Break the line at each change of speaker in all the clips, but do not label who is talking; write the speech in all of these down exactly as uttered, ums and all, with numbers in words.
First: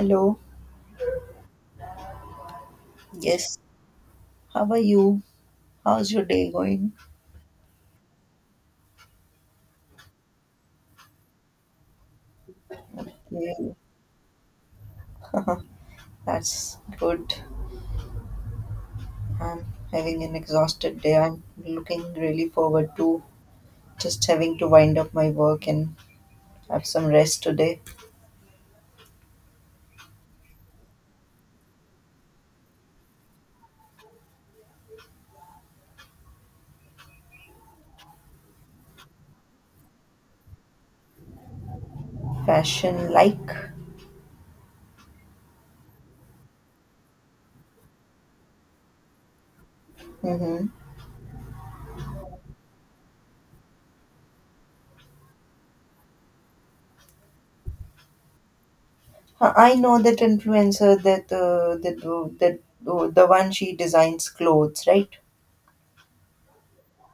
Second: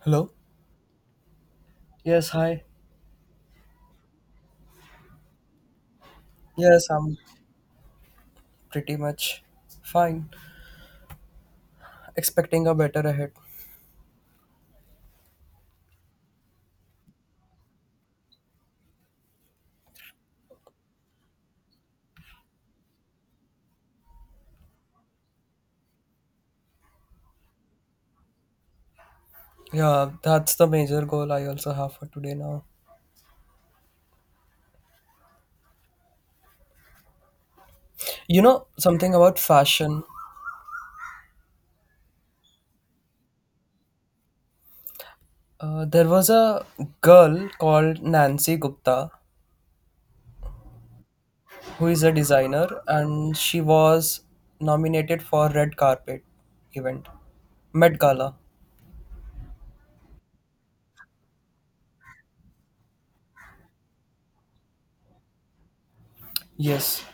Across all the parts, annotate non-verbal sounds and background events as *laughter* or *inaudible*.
Hello? Yes, hi.
Yes. How are you? How's your day
Yes,
going?
I'm pretty much fine. Expecting a better ahead.
Yeah. *laughs* That's good. I'm having an exhausted day. I'm looking really forward to just having to wind up my work and have some rest today.
Yeah, that's the major goal I also have for today now. You know, something about fashion.
Fashion like.
Uh, there was a girl called Nancy Gupta
Mm-hmm.
who is a designer and she was nominated for red carpet event. Met Gala.
I know that influencer that uh, that uh, that uh, the one she designs clothes, right?
Yes.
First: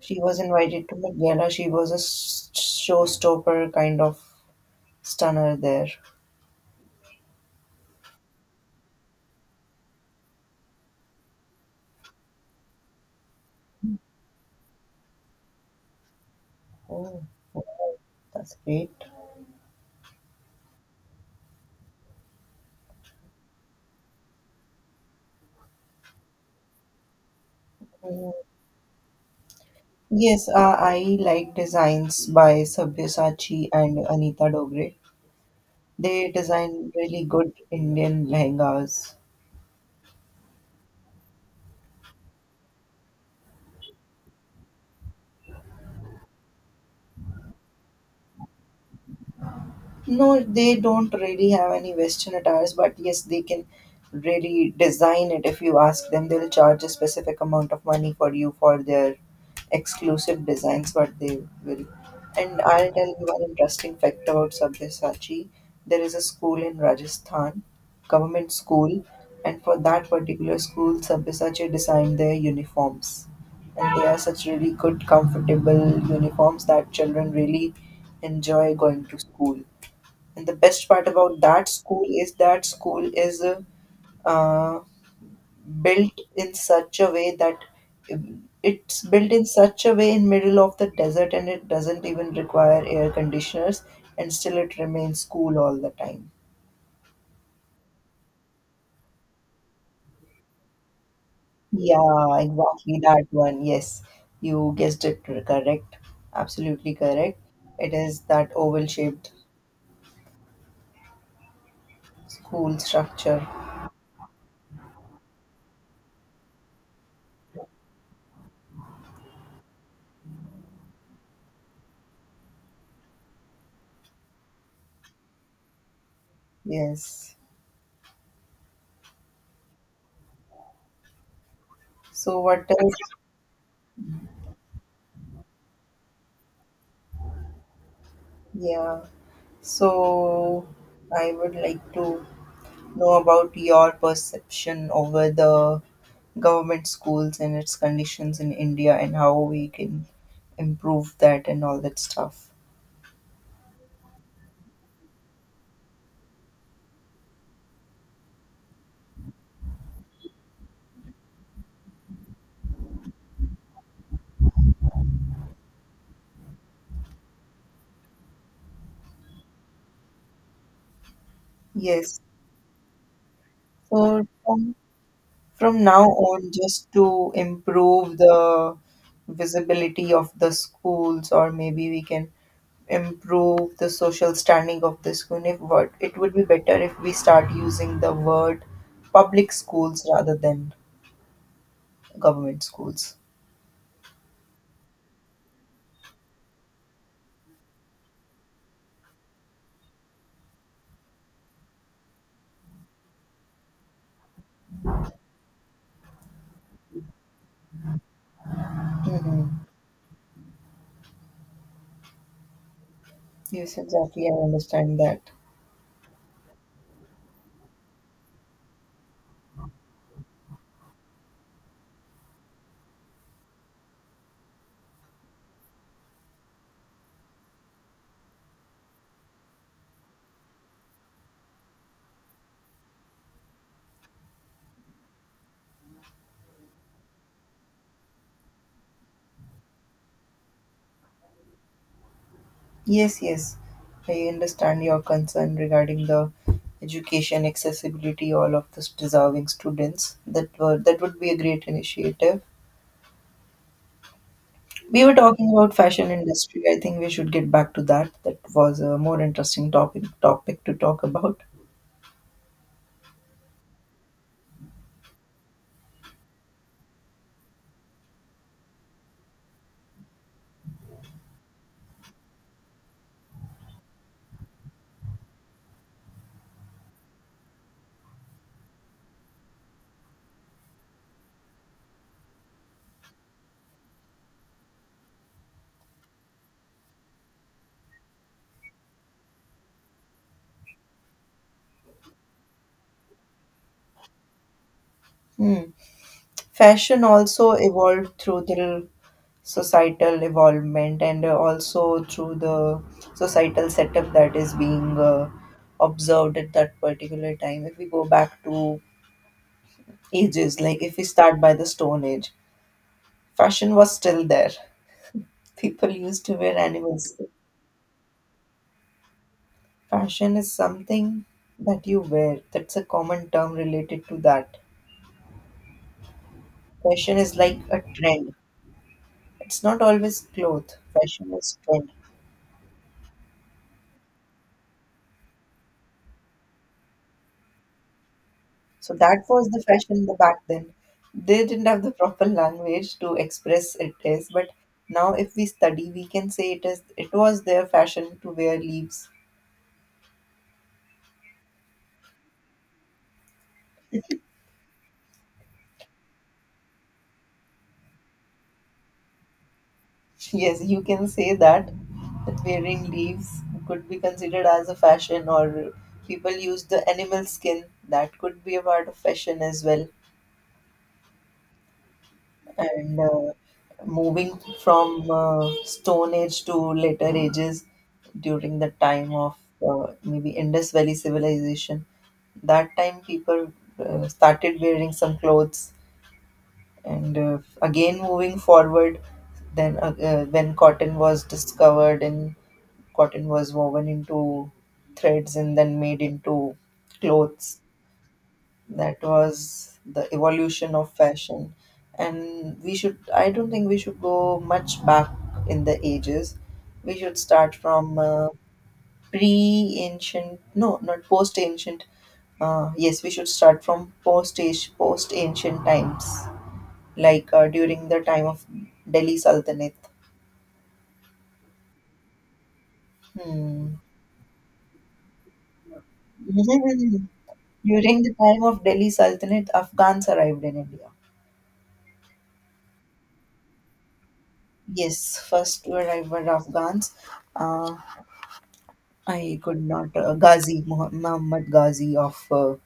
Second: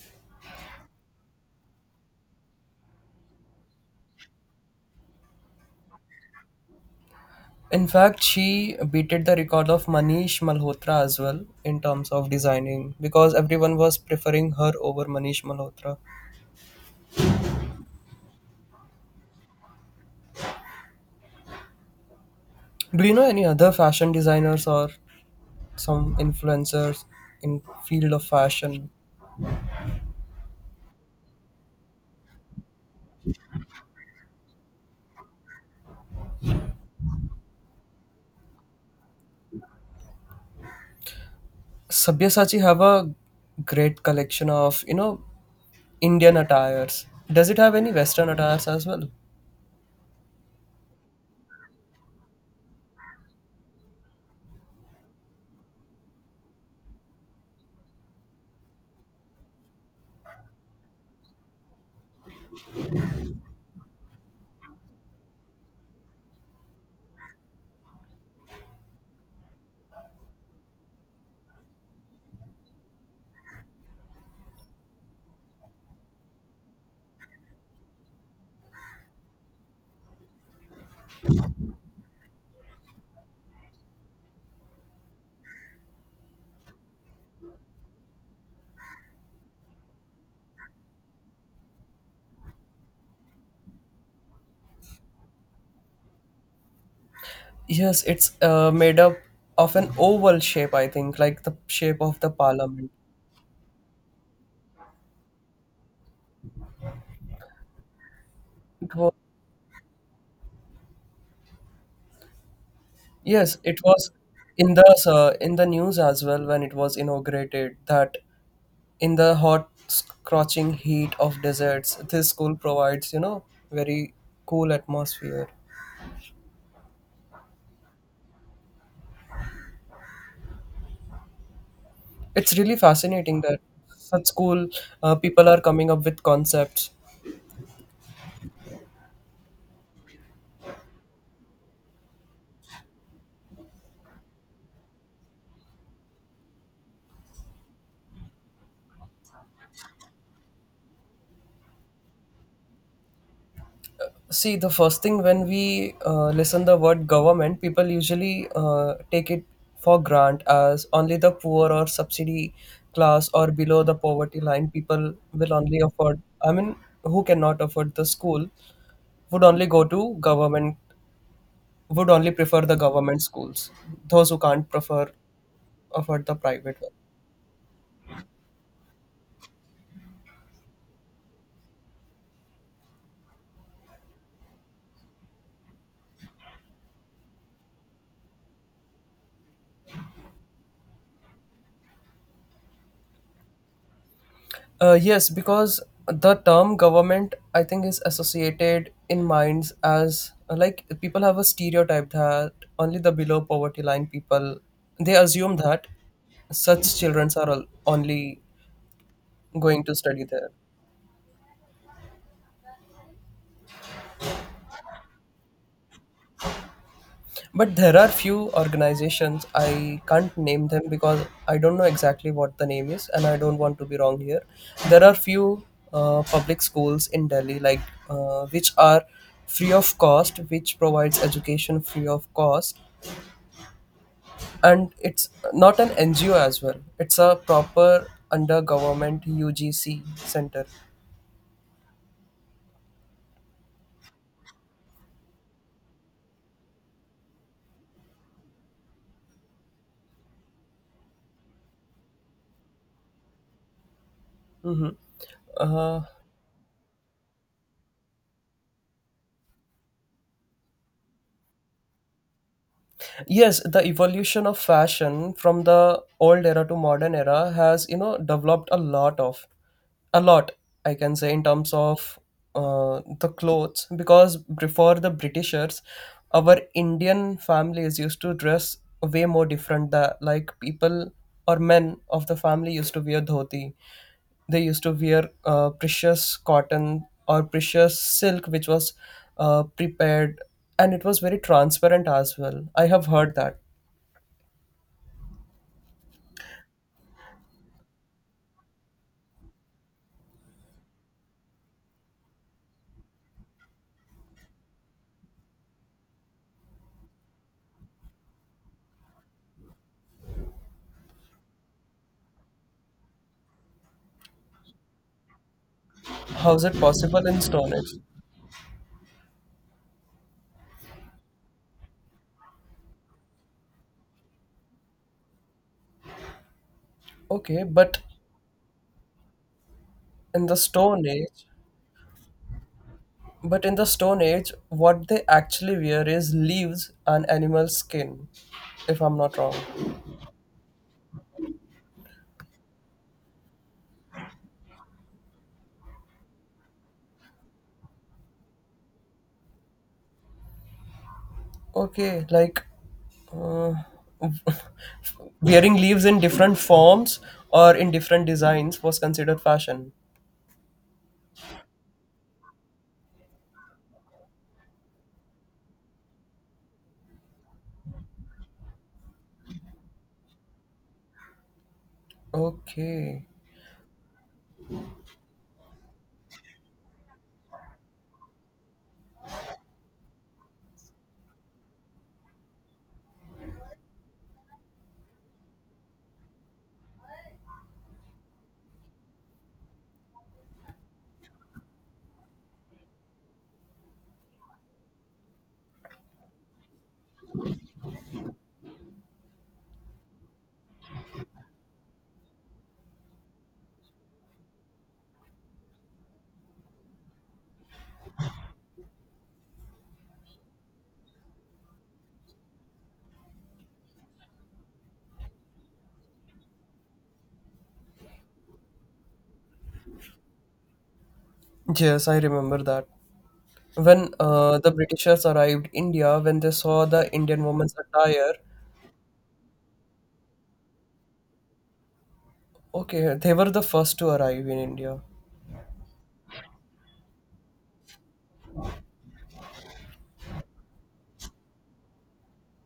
She was invited to Met Gala. She was a s- showstopper kind of stunner there.
In fact, she beated the record of Manish Malhotra as well in terms of designing because everyone was preferring her over Manish Malhotra.
Oh, that's great.
Do you know any other fashion designers or some influencers in field of
Mm,
fashion?
yes, uh, I like designs by Sabyasachi and Anita Dogre. They design really good Indian lehengas.
Sabyasachi have a great collection of, you know, Indian attires. Does it have any Western attires as well?
No, they don't really have any Western attires, but yes, they can really design it. If you ask them, they'll charge a specific amount of money for you for their exclusive designs, but they will. And I'll tell you one interesting fact about Sabyasachi. There is a school in Rajasthan, government school, and for that particular school, Sabyasachi designed their uniforms. And they are such really good, comfortable uniforms that children really enjoy going to school. And the best part about that school is that school is uh, uh, built in such a way that it's built in such a way in middle of the desert, and it doesn't even require air conditioners, and still it remains cool all the time.
Yes, it's uh, made up of an oval shape, I think, like the shape of the
Yeah,
parliament.
exactly that one. Yes, you guessed it correct. Absolutely correct. It is that oval
It was.
shaped school structure.
Yes, it was in the uh, in the news as well when it was inaugurated that in the hot scorching heat of deserts, this school provides you know very cool atmosphere.
Yes. So
It's
what
really
else?
fascinating that such school uh, people are coming up with concepts.
Yeah. So, I would like to know about your perception over the government schools and its conditions in India, and how we can improve that and all that stuff.
See, the first thing when we uh, listen the word government, people usually uh, take it for grant as only the poor or subsidy class or below the poverty line people will only afford. I mean, who cannot afford the school would only go to government, would
Yes.
only prefer the government schools.
So,
Those who can't
from,
prefer
from now
afford the
on,
private one.
just to improve the visibility of the schools, or maybe we can improve the social standing of the school, if what it would be better if we start using the word public schools rather than government schools.
Uh, yes, because the term government, I think, is associated in minds as uh, like people have a stereotype that only the below poverty line people they assume that such children are al- only
Hmm.
going to study there.
Yes, exactly. I understand that.
But there are few organizations, I can't name them because I don't know exactly what the name is and I don't want to be wrong here. There are few uh, public schools in Delhi, like uh, which are free of cost, which provides education free of cost. And it's not an N G O as well, it's a proper under government U G C center.
Yes, yes. I understand your concern regarding the education accessibility all of the deserving students. That were that would be a great initiative.
Mm-hmm.
We were talking about
Uh,
fashion industry. I think we should get back to that. That was a more interesting topic topic to talk about.
yes the evolution of fashion from the old era to modern era has you know developed a lot of a lot I can say in terms of uh, the clothes, because before the Britishers our Indian families used to dress way more different, that like people or men of the family used to wear dhoti. They used to wear uh, precious cotton or precious silk which was uh, prepared, and it was very transparent as well, I have heard that.
Hmm. Fashion also evolved through the societal evolvement, and uh, also through the societal setup that is being uh, observed at that particular time. If we go back to ages, like if we start by the Stone Age, fashion was still there. *laughs* People used to
How
wear
is it
animals.
possible in stone age?
Fashion is something that you wear. That's a common term related to that. Fashion is like
Okay,
a
but
trend. It's not always
in the
cloth.
stone
Fashion
age,
is trend.
but in the stone age what they actually wear is leaves and animal skin,
So
if I'm
that
not
was
wrong.
the fashion the back then. They didn't have the proper language to express it is, but now if we study, we can say it is. It was their fashion to wear leaves.
Okay, like uh, *laughs* wearing leaves in different forms or in different designs was considered fashion.
*laughs* Yes, you can say that that wearing leaves could be considered as a fashion, or people use the animal skin. That could be a part of fashion as well. And
Okay.
uh, moving from uh, Stone Age to later ages, during the time of uh, maybe Indus Valley civilization. That time people uh, started wearing some clothes, and uh, again moving forward, then uh, uh, when cotton was discovered and cotton was woven into threads and then made into clothes, that was the evolution of fashion. And we should I don't think we should go much back in the ages. We should start from uh, pre ancient, no, not post ancient, uh, yes, we should start from post post ancient times, like uh, during the time of Delhi Sultanate.
Yes, I remember that.
Hmm.
When uh, the Britishers arrived India, when they saw the Indian
*laughs*
woman's
During the
attire,
time of Delhi Sultanate, Afghans arrived in India.
okay, they were the first to arrive in India.
Yes, first to arrive were Afghans. Uh, I could not. Uh, Ghazi, Moh- Muhammad Ghazi of uh,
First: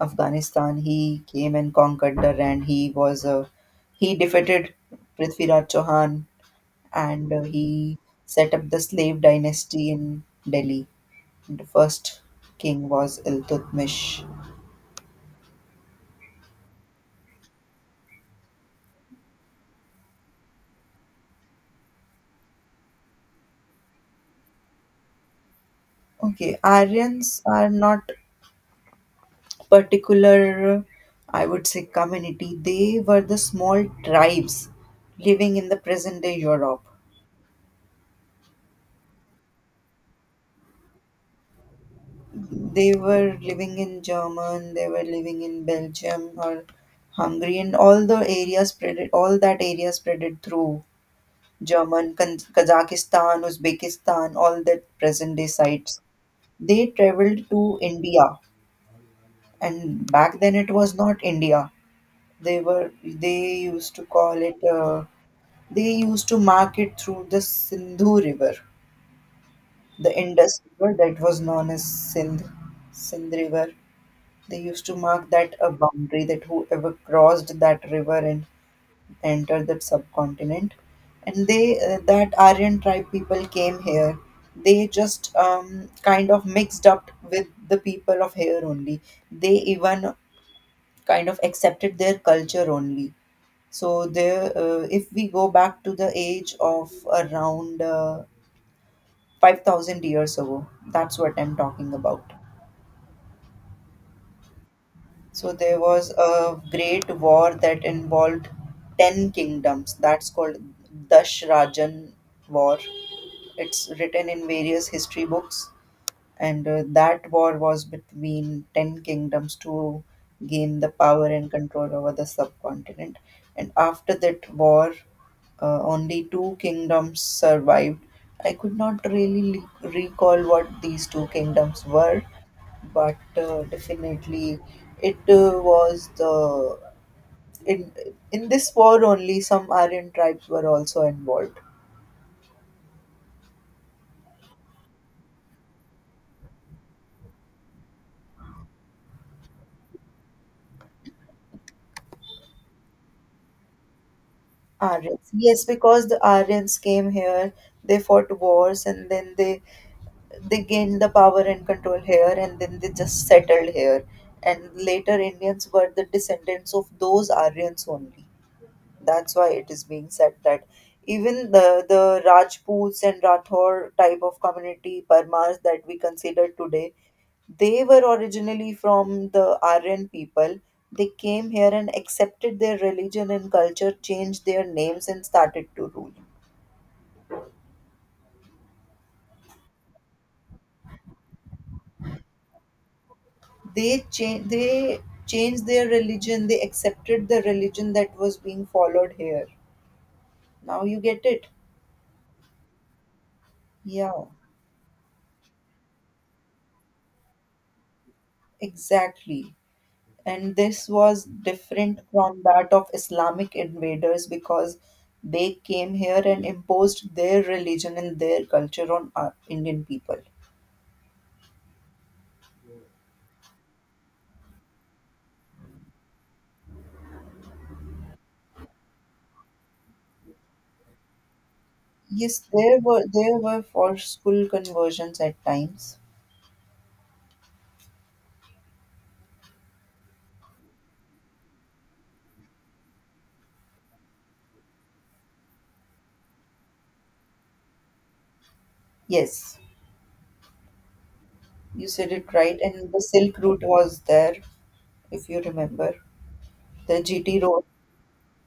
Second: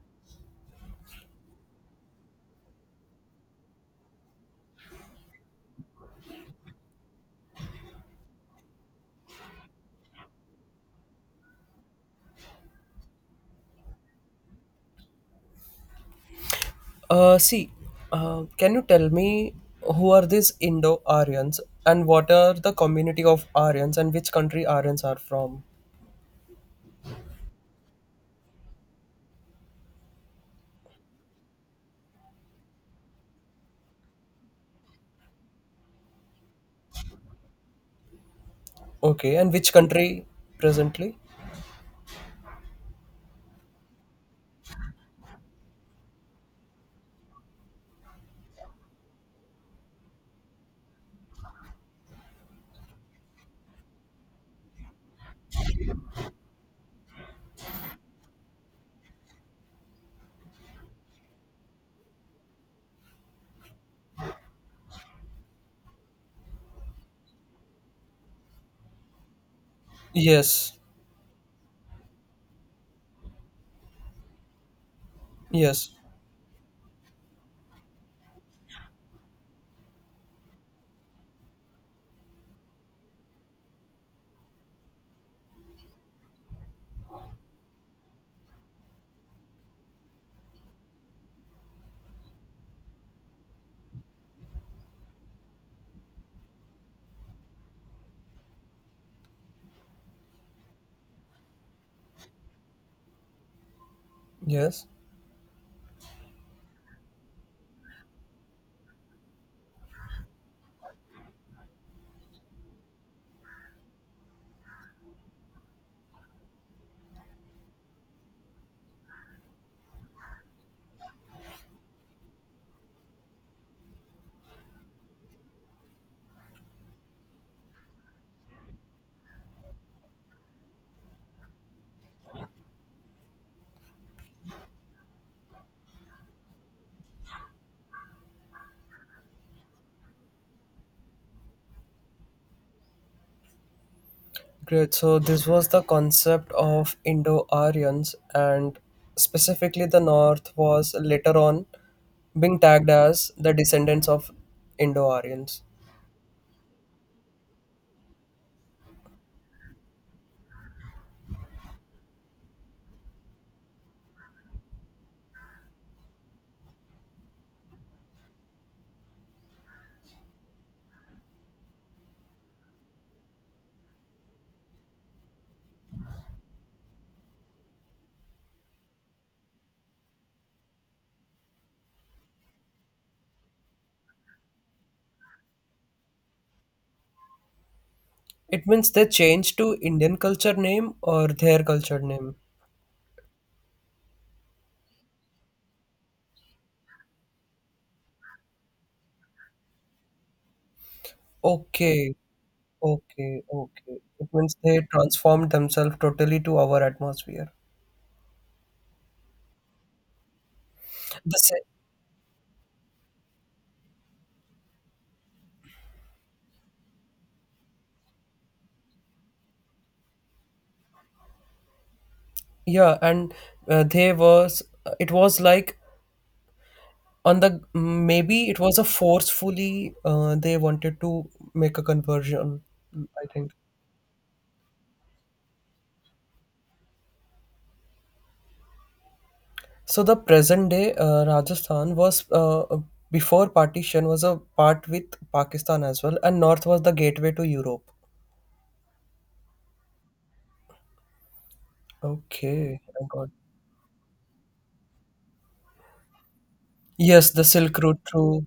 Afghanistan, he came and conquered the and he was uh, he defeated Prithviraj Chauhan, and uh, he set up the slave dynasty in Delhi. The first king was Iltutmish.
Uh, see, uh, can you tell me who are these Indo-Aryans and what are the community of Aryans and which country Aryans are from?
Okay, Aryans are not particular, I would say, community. They were the small tribes living in the present day Europe.
Okay, and which country presently?
They were living in German, they were living in Belgium or Hungary, and all the area spreaded, all that area spreaded through German, Kan- Kazakhstan, Uzbekistan, all that present day sites. They traveled to India, and back then it was not India. They were they used to call it. Uh, they used to mark it through the Sindhu River, the Indus
Yes,
River that was known as Sindh, Sindh River. They used to mark that a
yes,
boundary, that whoever crossed that river and entered the subcontinent, and they uh, that Aryan tribe people came here. They just um, kind of mixed up with the people of here only. They even kind of accepted their culture only. So there, uh, if we go back to the age of around uh, five thousand years ago, that's what I'm talking about.
yes.
So there was a great war that involved ten kingdoms. That's called Dashrajan War. It's written in various history books. And uh, that war was between ten kingdoms to gain the power and control over the subcontinent. And after that war, uh, only two kingdoms survived. I could not really le- recall what these two kingdoms were, but uh, definitely it uh, was the in in this war only some Aryan tribes were also involved.
Great. So this was the concept of Indo-Aryans, and specifically the North was later on being tagged as the descendants of
Aryans,
Indo-Aryans.
yes, because the Aryans came here, they fought wars, and then they they gained the power and control here, and then they just settled here. And later, Indians were the descendants of those Aryans only. That's why it is being said that even the the Rajputs and Rathore type of community, Parmars that we consider today. They were originally from the Aryan people. They came here and accepted their religion and culture, changed their names, and started to rule.
It means they changed to Indian culture name or their culture name.
They cha- they changed their religion. They accepted the religion that was being followed here. Now you get it.
Okay, okay, okay.
Yeah,
It means they transformed themselves totally to our atmosphere.
exactly. And this was
The sa-
different from that of Islamic invaders, because they came here and imposed their religion and their culture on our Indian people.
yeah, and uh, they was it was like on the maybe it was a forcefully uh, they wanted to make a
Yes,
conversion.
there were
I
there
think
were forceful conversions at times.
so the present day uh, Rajasthan was, uh, uh, before partition was a part with Pakistan as well, and north was the gateway to Europe.
Yes, you said it right.
Okay,
And the
I got.
Silk Route was there, if you remember. The
Yes,
G T
the
Road.
silk route through.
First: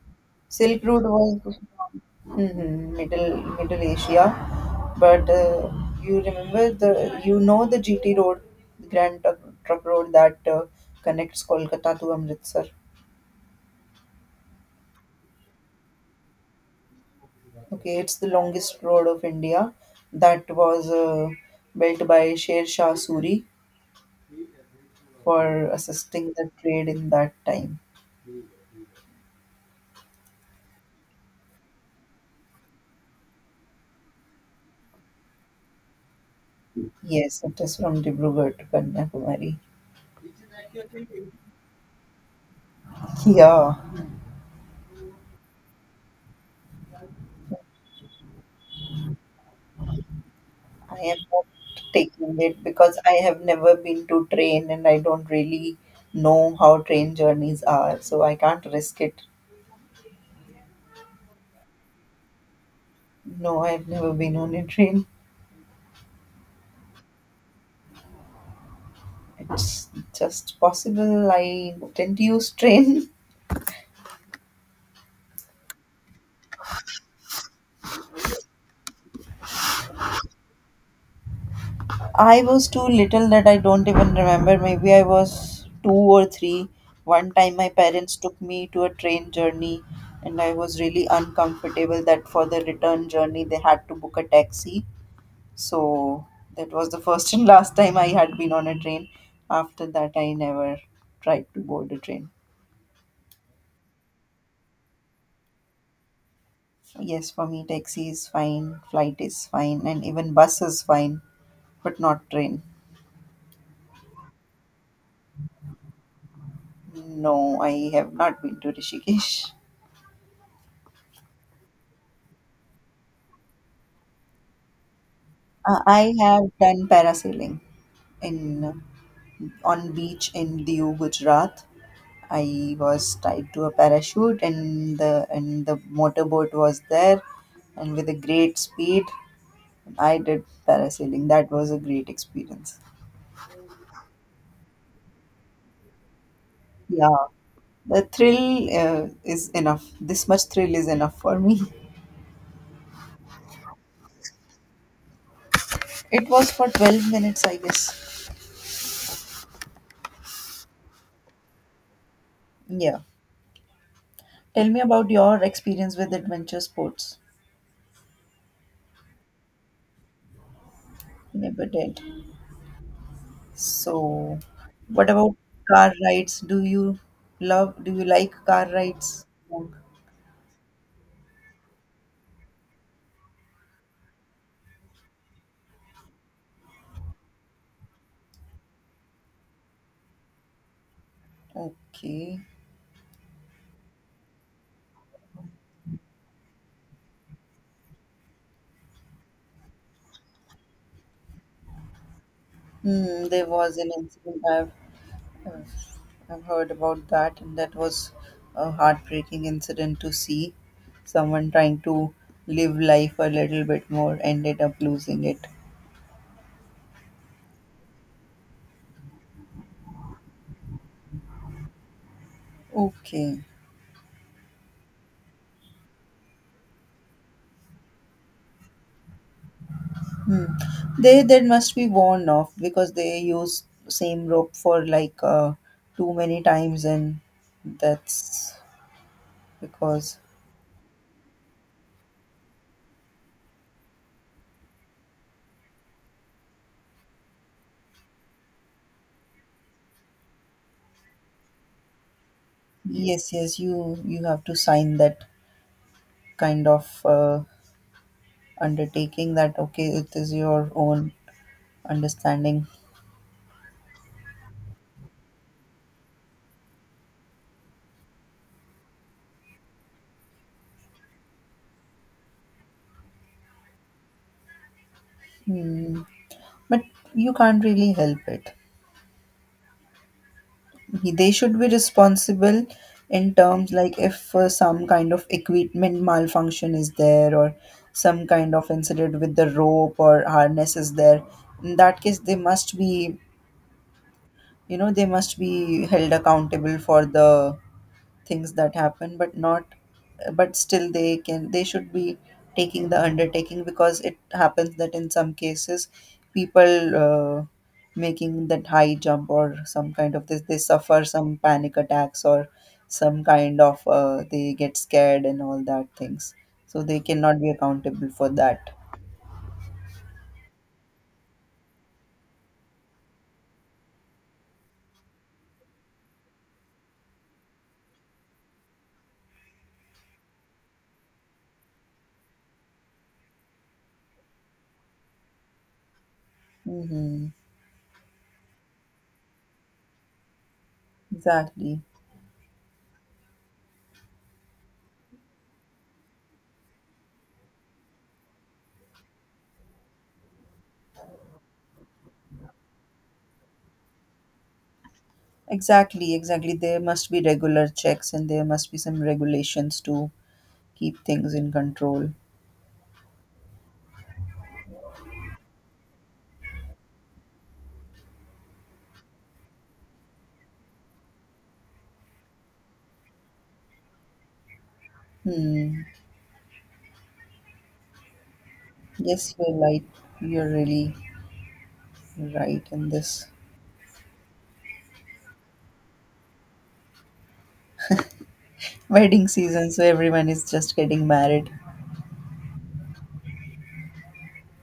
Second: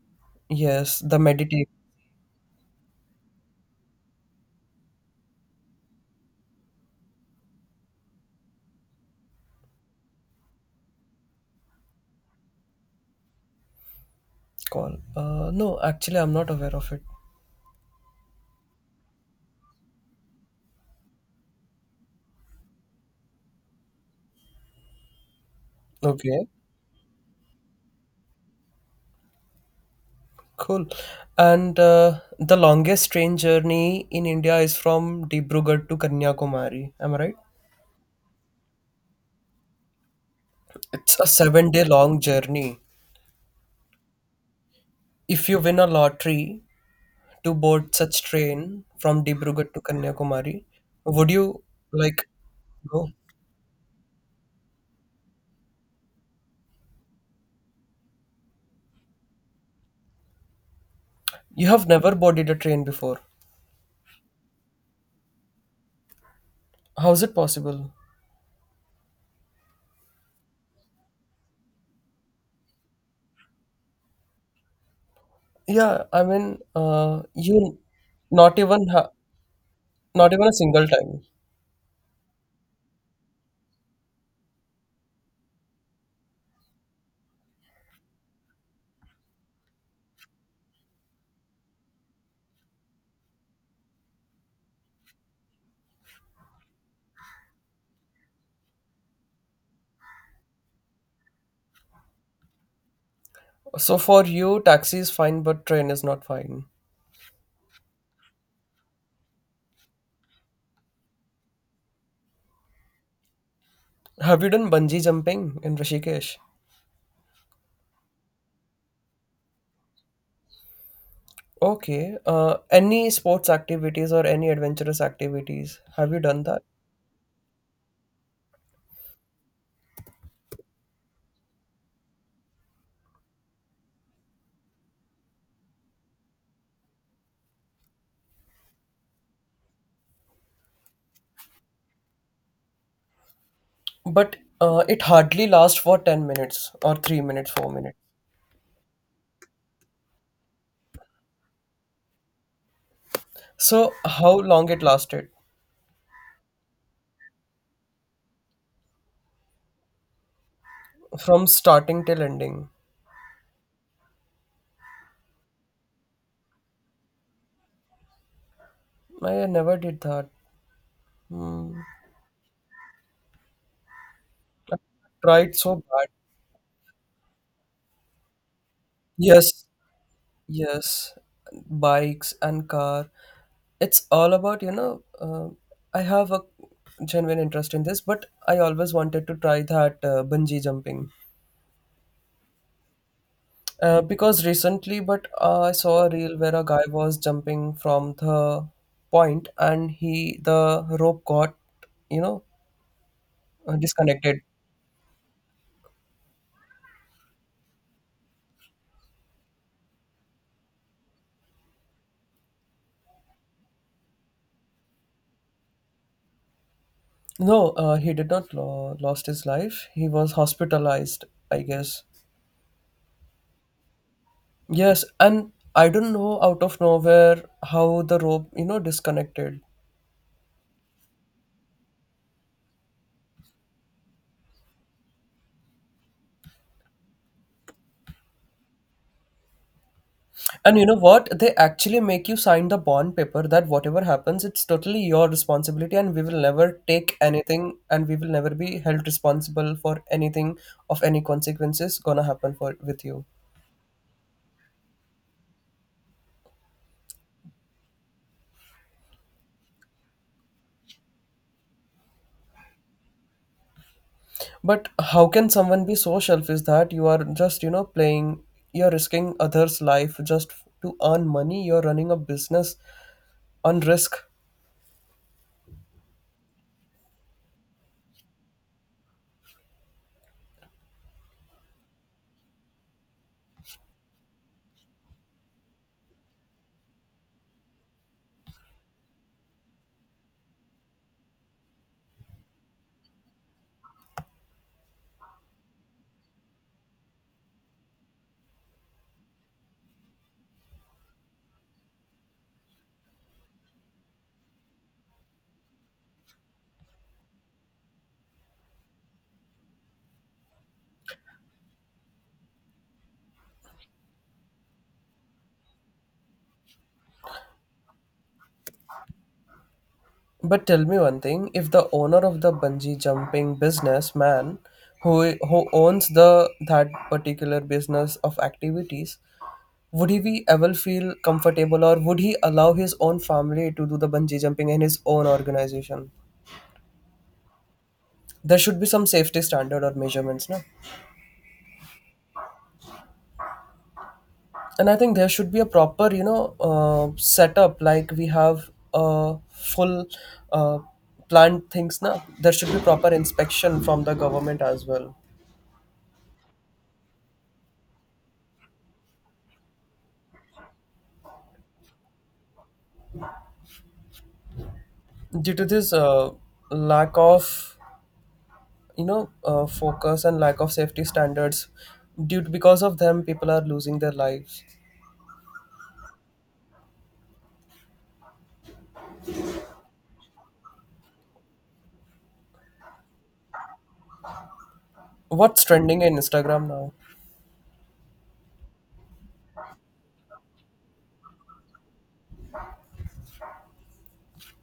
Silk
Yes, the
Route was
meditate.
hmm Middle Middle Asia. But uh, you remember the you know the G T Road, the Grand Truck, Truck Road that uh, connects Kolkata to Amritsar.
Call. Uh, no, actually I'm not aware of it.
Okay, it's the longest road of India that was uh, built by Sher Shah Suri for assisting
Okay.
the trade in that time.
Cool. And uh, the longest train journey in India is from Dibrugarh to Kanyakumari. Am I right?
Yes, it is from Dibrugarh to Kanyakumari.
It's a seven day long journey.
Yeah,
If you win a lottery to board such train from Dibrugarh to Kanyakumari,
I am
would
not
you like
taking it, because
go?
I have never been to train and I don't really know how train journeys are, so I can't risk it.
You have never boarded a train before.
No, I've never been on a train.
How is it possible?
It's just possible I didn't use train.
Yeah, I mean, uh, you not even ha not even a single time.
I was too little that I don't even remember. Maybe I was two or three. One time, my parents took me to a train journey, and I was really uncomfortable that for the return journey they had to book a taxi. So that was the first *laughs* and last time I had been on a train. After that, I never tried to board a train.
So for you, taxi is fine, but train is not fine.
Yes, for me, taxi is fine, flight is fine, and even bus is fine, but not train.
Have you done bungee jumping in Rishikesh?
No, I have not been to Rishikesh.
Okay. Uh, any sports activities or any adventurous activities?
Uh,
Have
I
you done
have
that?
done parasailing in uh, on beach in Diu, Gujarat. I was tied to a parachute, and the and the motorboat was there, and with a great speed, I did parasailing. That was a great experience.
But uh, it hardly lasts for ten minutes or
Yeah,
three minutes, four minutes.
the thrill uh, is enough. This much thrill is enough for me.
So, how long it lasted
*laughs* It was for twelve minutes, I guess.
from starting till ending?
Yeah. Tell me about your experience with adventure sports.
I never did that.
Never
Hmm.
did. So,
I
what about
tried so
car
bad.
rides? Do you love, do you like car rides?
Yes, yes, bikes and car. It's all about, you know, uh, I have a genuine interest in this, but I always wanted to try that uh, bungee jumping.
Okay.
Uh, because recently, but uh, I saw a reel where a guy was jumping from the point and he, the rope got, you know,
Hmm, there
uh,
was an
disconnected.
incident I've, I've I've heard about that, and that was a heartbreaking incident to see. Someone trying to live life a little bit more ended up losing it.
No, uh, he did not lo- lost his life. He was hospitalized, I guess.
Okay.
Yes, and I don't know out of nowhere how the rope, you know, disconnected.
Hmm. They they must be worn off, because they use same rope for like uh, too many times, and that's because.
And you know what? They actually make you sign the bond paper that whatever happens, it's totally your responsibility and we will never take anything and we will never be held responsible for anything of any consequences gonna happen for with you.
Yes, yes, you you have to sign that kind of uh, undertaking, that okay, it is your own understanding.
But how can someone be so selfish that you are just, you know, playing, you're risking others' life just to earn money, you're running a business on risk.
Hmm. But you can't really help it. He- they should be responsible in terms, like if uh, some kind of equipment malfunction is there, or some kind of incident with the rope or harness is there, in that case they must be you know they must be held accountable for the things that happen, but not, but still they can they should be taking the undertaking, because it happens that in some cases people uh, making that high jump or some kind of this, they suffer some panic attacks, or some kind of uh, they get scared and all that things, so they cannot be accountable for that.
But tell me one thing, if the owner of the bungee jumping businessman who who owns the that particular business of activities, would he be ever feel comfortable or would he allow his own family to do the bungee jumping in his own organization?
Mm-hmm.
There should be some safety standard or measurements, no?
Exactly.
And I think there should be a proper, you know, uh, setup like we have a full uh, plant things, now. There should be proper inspection from the government as well.
Exactly, exactly. There must be regular checks and there must be some regulations to keep things in control.
Due to this uh, lack of you know uh, focus and lack of safety standards, due to, because of them people are losing their lives.
Hmm. Yes, you're right. You're really right in this.
What's trending in Instagram now?
Wedding season, so everyone is just getting married.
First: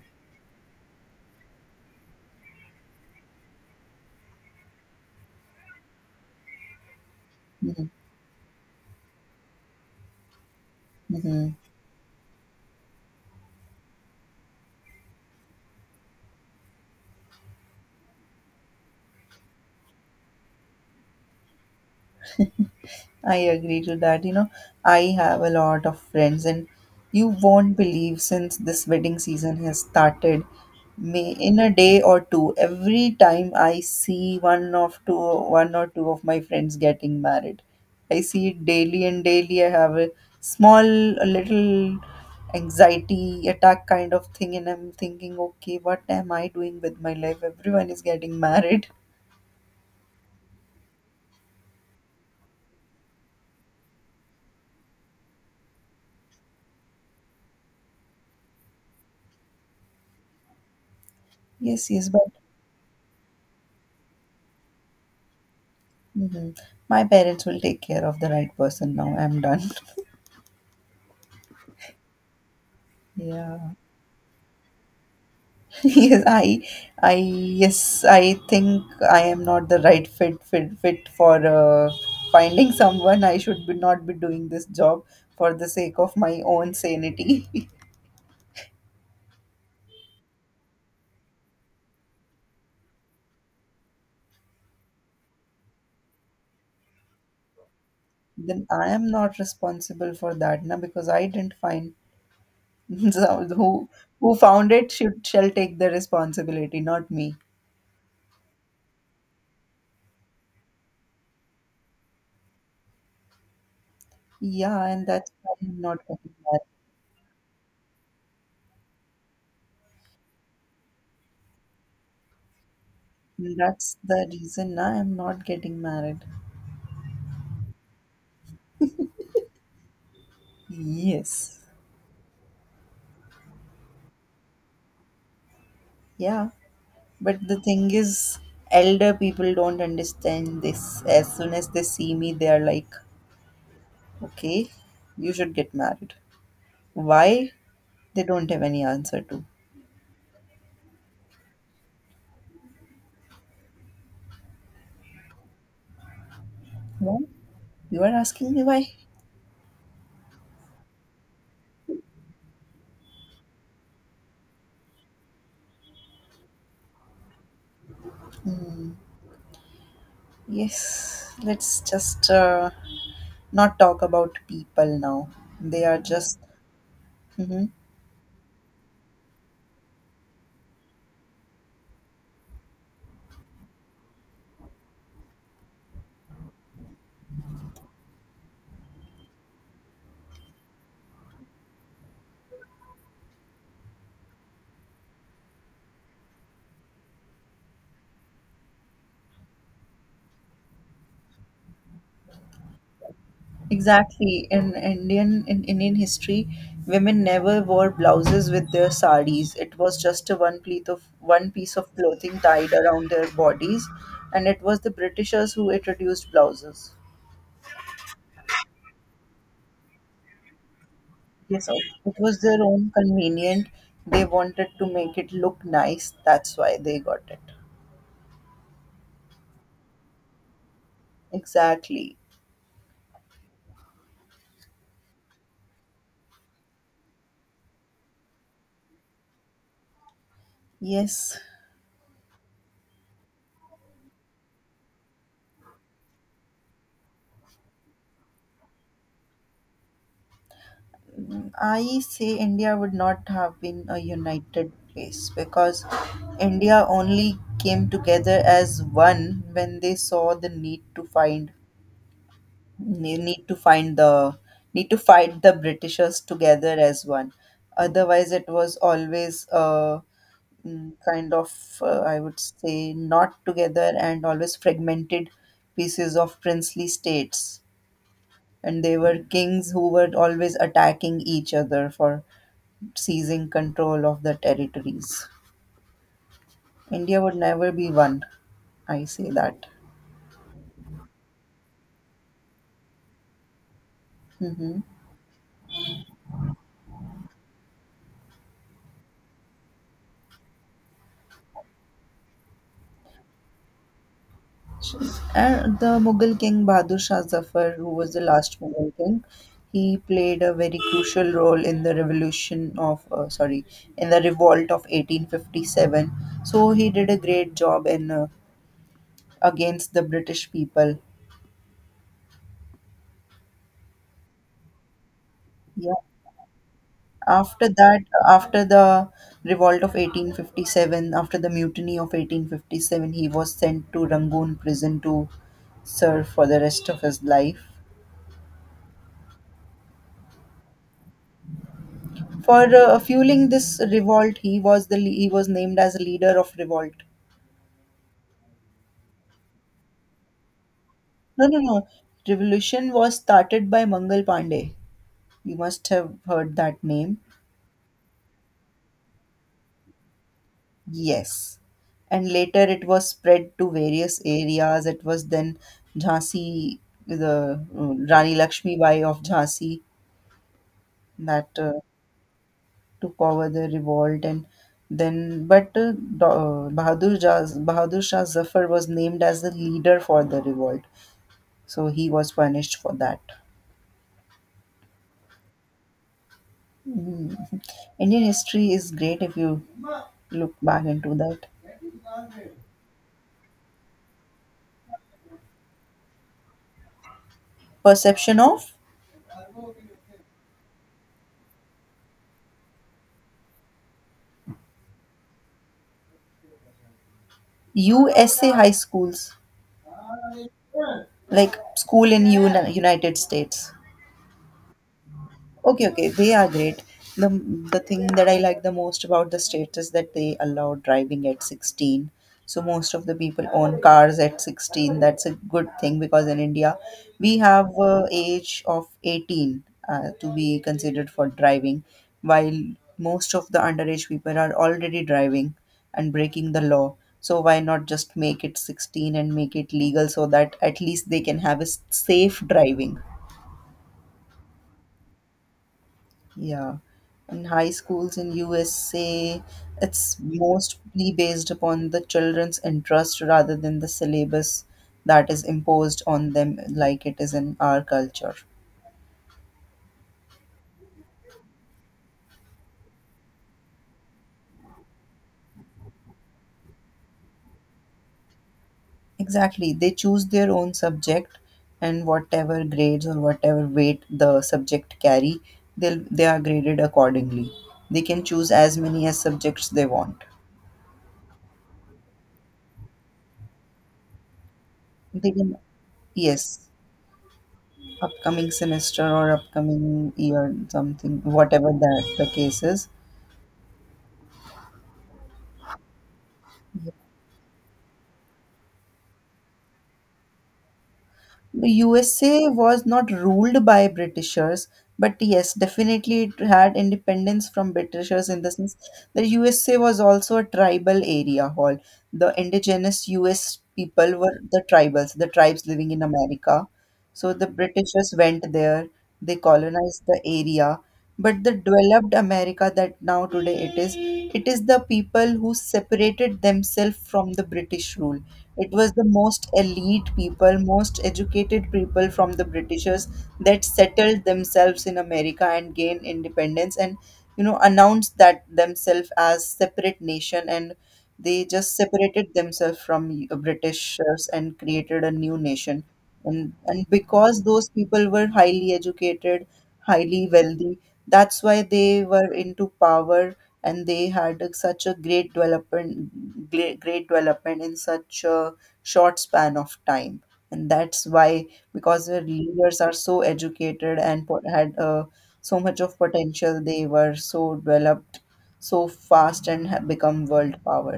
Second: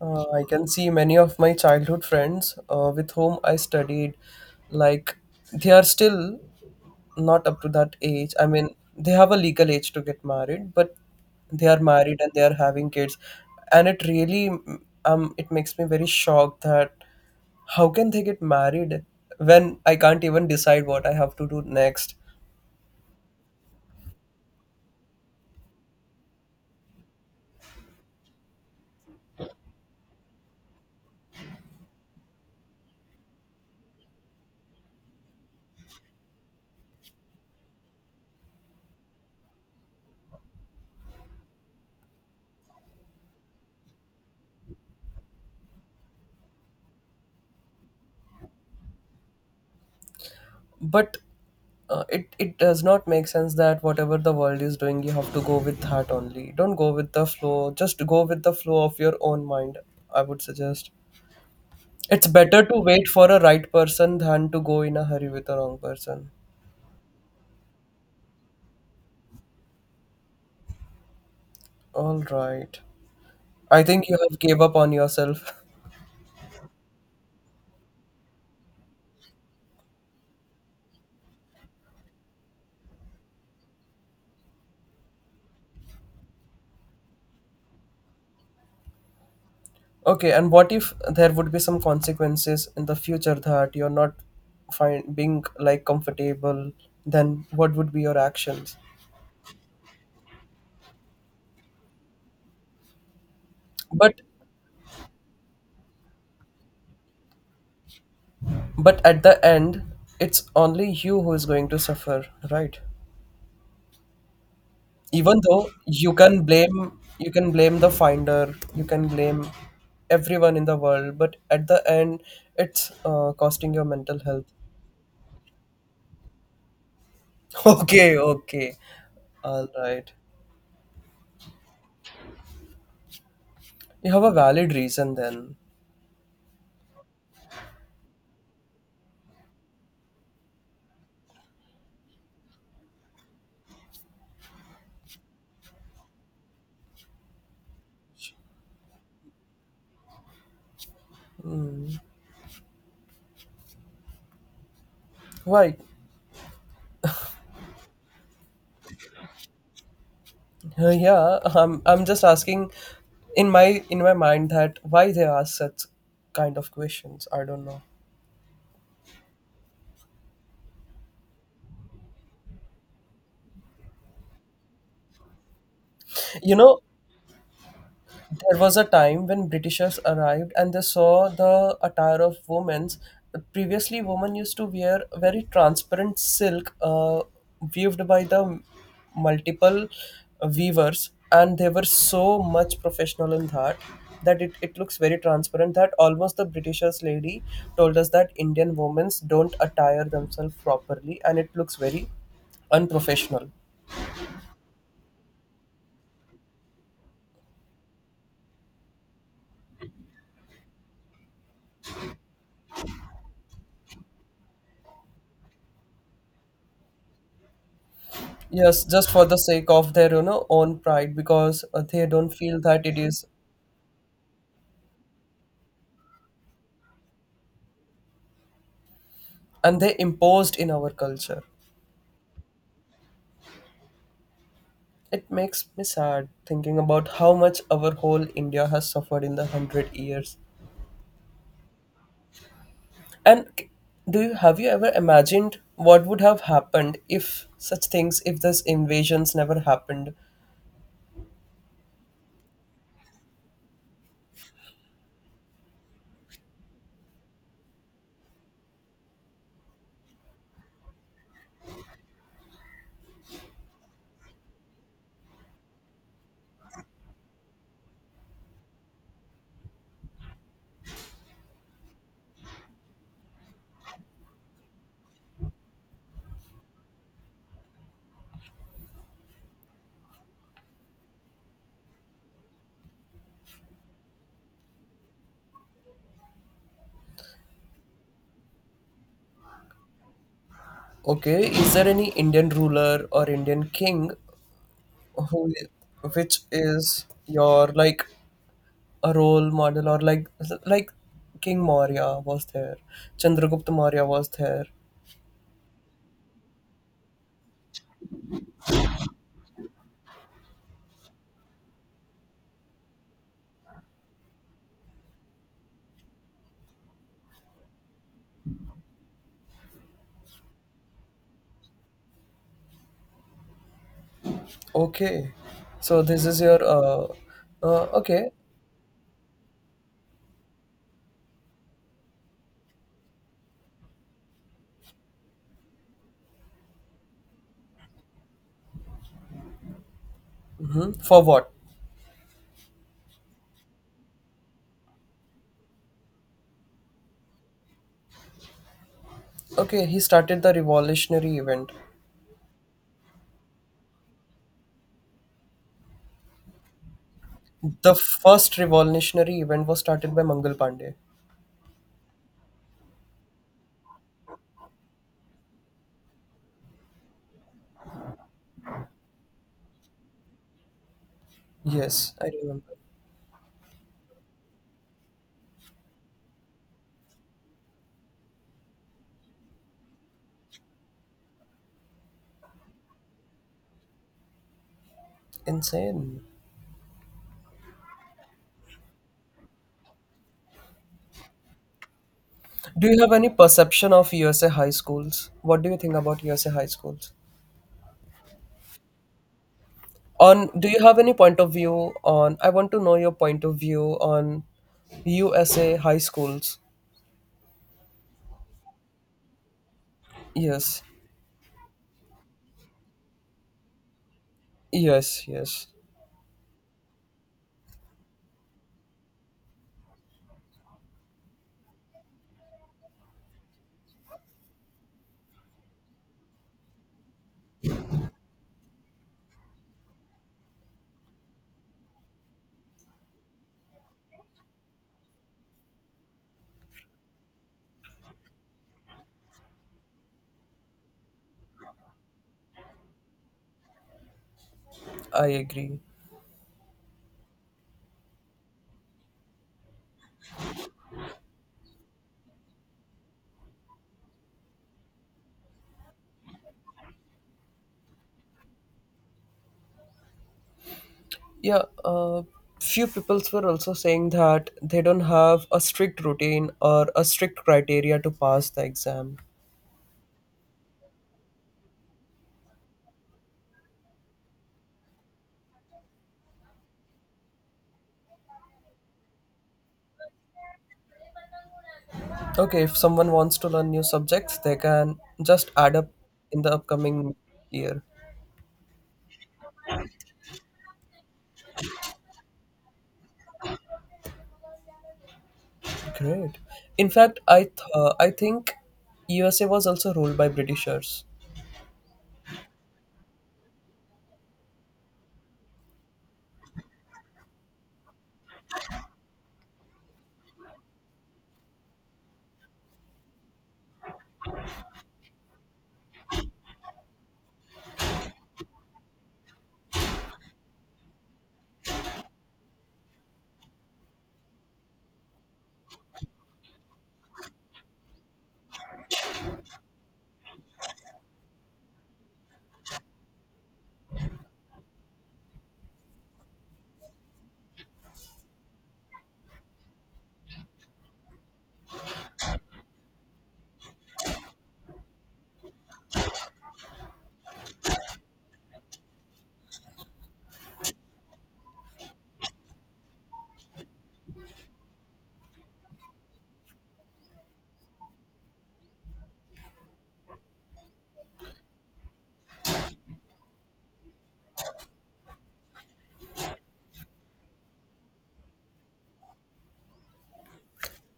uh, I can see many of my childhood friends uh, with whom I studied, like they are still not up to that age. I mean, they have a legal age to get married, but
Hmm.
they are married and they are having kids, and it really um it makes me very shocked that how can they get married when I can't even decide what I have to do next.
I agree to that. You know, I have a lot of friends, and you won't believe since this wedding season has started. May in a day or two, every time I see one of two, one or two of my friends getting married, I see it daily and daily. I have a small, a little anxiety attack kind of thing, and I'm thinking, okay, what am I doing with my life? Everyone is getting married.
But uh, it it does not make sense that whatever the world is doing, you have to go with that only. Don't go with the flow. Just go with the flow of your own mind. I would suggest.
*laughs* Yes, yes, but
It's better to wait for a right person than to go in a hurry with the wrong person.
mhm. My parents will take care of the right person now. I'm done. *laughs*
All right.
Yeah.
I think you have gave up on yourself. *laughs*
*laughs* Yes, I, I, yes, I think I am not the right fit, fit, fit for uh, finding someone. I should be not be doing this job for the sake of my own sanity. *laughs*
Okay, and what if there would be some consequences in the future that you're not find being like comfortable, then what would be your
Then
actions?
I am not responsible for that now because I didn't find. *laughs* So who
But
who found it should shall take the responsibility, not me.
but at the end, it's only you who is going to suffer, right?
Yeah, and that's
Even
why
though
I'm not
you
coming.
can blame you can blame the finder, you can blame everyone in the world, but at the end, it's uh, costing your
That's
mental
the
health.
reason I am not getting married.
*laughs* Okay, okay. All right.
Yes.
You have a valid reason then.
Yeah. But the thing is, elder people don't understand this. As soon as they see me, they are like, okay, you should get married. Why? They don't have any answer to.
Why?
Why? You are asking me why?
Uh, Yeah, I'm I'm just asking in my in my mind that why they ask such kind of questions. I don't know.
Hmm. Yes. Let's just uh, not talk about people now. They are just.
You know,
Mhm.
there was a time when Britishers arrived and they saw the attire of women's. Previously, women used to wear very transparent silk uh, weaved by the multiple weavers, and they were so much professional in that that it, it looks very transparent that almost the Britishers lady told us that Indian women's don't attire themselves properly and it looks very unprofessional.
Exactly. In Indian in Indian history, women never wore blouses with their saris. It was just a one pleat of one piece of clothing tied around their bodies, and it was the Britishers who introduced blouses.
Yes, just for the sake of their, you know, own pride because
Yes, of—
uh, they
it
don't
was
feel
their
that
own
it is,
convenient. They wanted to make it look nice. That's why they got it.
and they imposed in our culture.
Exactly.
It makes me sad thinking about how much our whole India has suffered in the hundred years.
Yes.
And c- do you have you ever imagined what would have happened if such things, if this invasions never happened?
I say India would not have been a united place because India only came together as one when they saw the need to find ne- need to find the need to fight the Britishers together as one. Otherwise, it was always a mm, kind of uh, I would say not together and always fragmented pieces of princely states, and they were kings who were always attacking each other for seizing control of the territories. India would never be one. I say that.
Okay, is there any Indian ruler or Indian king
Hmm.
who, which is your like a role model or like like King Maurya was there, Chandragupta Maurya was there.
And the Mughal king Bahadur Shah Zafar, who was the last Mughal king, he played a very crucial role in the revolution of, uh, sorry, in the revolt of eighteen fifty-seven. So he did a great job in uh, against the British people.
Okay,
Yeah.
so this is your uh,
After
uh
that,
okay.
after the revolt of eighteen fifty-seven, after the mutiny of eighteen fifty-seven, he was sent to Rangoon prison to serve for the rest of his life.
hmm for what?
For uh, fueling this revolt, he was the le- he was named as a leader of revolt.
Okay, he started the revolutionary
No, no,
event.
no. Revolution was started by Mangal Pandey. You must have heard that name.
The first revolutionary event was started by Mangal Pandey.
Yes. And later it was spread to various areas. It was then Jhansi, the uh, Rani Lakshmibai of Jhansi that uh,
Yes, I remember.
took over the revolt. And then, but uh, Do- uh, Bahadur, Jah, Bahadur Shah Zafar was named as the leader for the revolt. So he was punished for that.
Insane.
Mm. Indian history is great if you look back into that.
Do you have any perception of U S A high schools? What do you think about U S A high schools?
Perception of
On do you have any point of view on I want to know your point of view on USA high schools.
U S A high schools,
Yes,
like school in Uni- United States.
yes, yes.
Okay, okay, they are great. The the thing that I like the most about the state is that they allow driving at sixteen. So most of the people own cars at sixteen. That's a good thing because in India we have uh, age of eighteen uh, to be considered for driving, while most of the underage people are already driving and breaking the law. So why not just make it sixteen and make it legal so that at least they can have a s- safe driving?
I agree.
Yeah. In high schools in U S A, it's mostly based upon the children's interest rather than the syllabus that is imposed on them like it is in our culture.
Yeah, uh, few peoples were also saying that they don't have a strict routine or a strict criteria to pass the exam.
Exactly. They choose their own subject and whatever grades or whatever weight the subject carry, they'll they are graded accordingly. They can choose as many as subjects they want.
Okay, if someone wants to learn new subjects they can
They
just
can,
add up in the
yes.
upcoming year.
Upcoming semester or upcoming year, something whatever that the case is.
Great. In fact, i th- uh, i think USA was also ruled by Britishers.
The U S A was not ruled by Britishers, but yes, definitely it had independence from Britishers in the sense that U S A was also a tribal area hall. The indigenous U S people were the tribals, the tribes living in America. So the Britishers went there, they colonized the area. But the developed America that now today it is, it is the people who separated themselves from the British rule. It was the most elite people, most educated people from the Britishers that settled themselves in America and gained independence and, you know, announced that themselves as separate nation and they just separated themselves from uh, Britishers and created a new nation. And and because those people were highly educated, highly wealthy, that's why they were into power, and they had a- such a great development, great, great development in such a short span of time. And that's why, because their leaders are so educated and po- had uh, so much of potential, they were so developed so fast and have become world power.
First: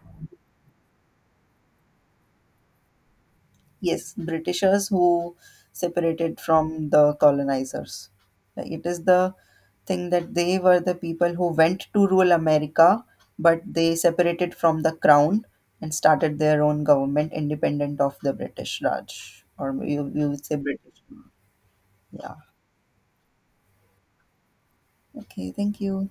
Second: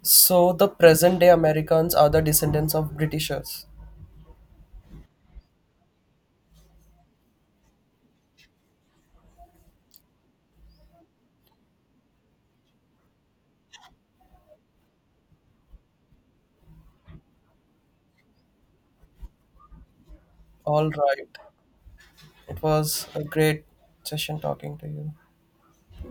So the present day Americans are the descendants of Britishers.
Yes, Britishers who separated from the colonizers. Like, it is the thing that they were the people who went to rule America, but they separated from the crown and started their own government independent of the British Raj, or you, you would say
All
British.
right.
Yeah.
It was a great session talking to you.
Okay, thank you.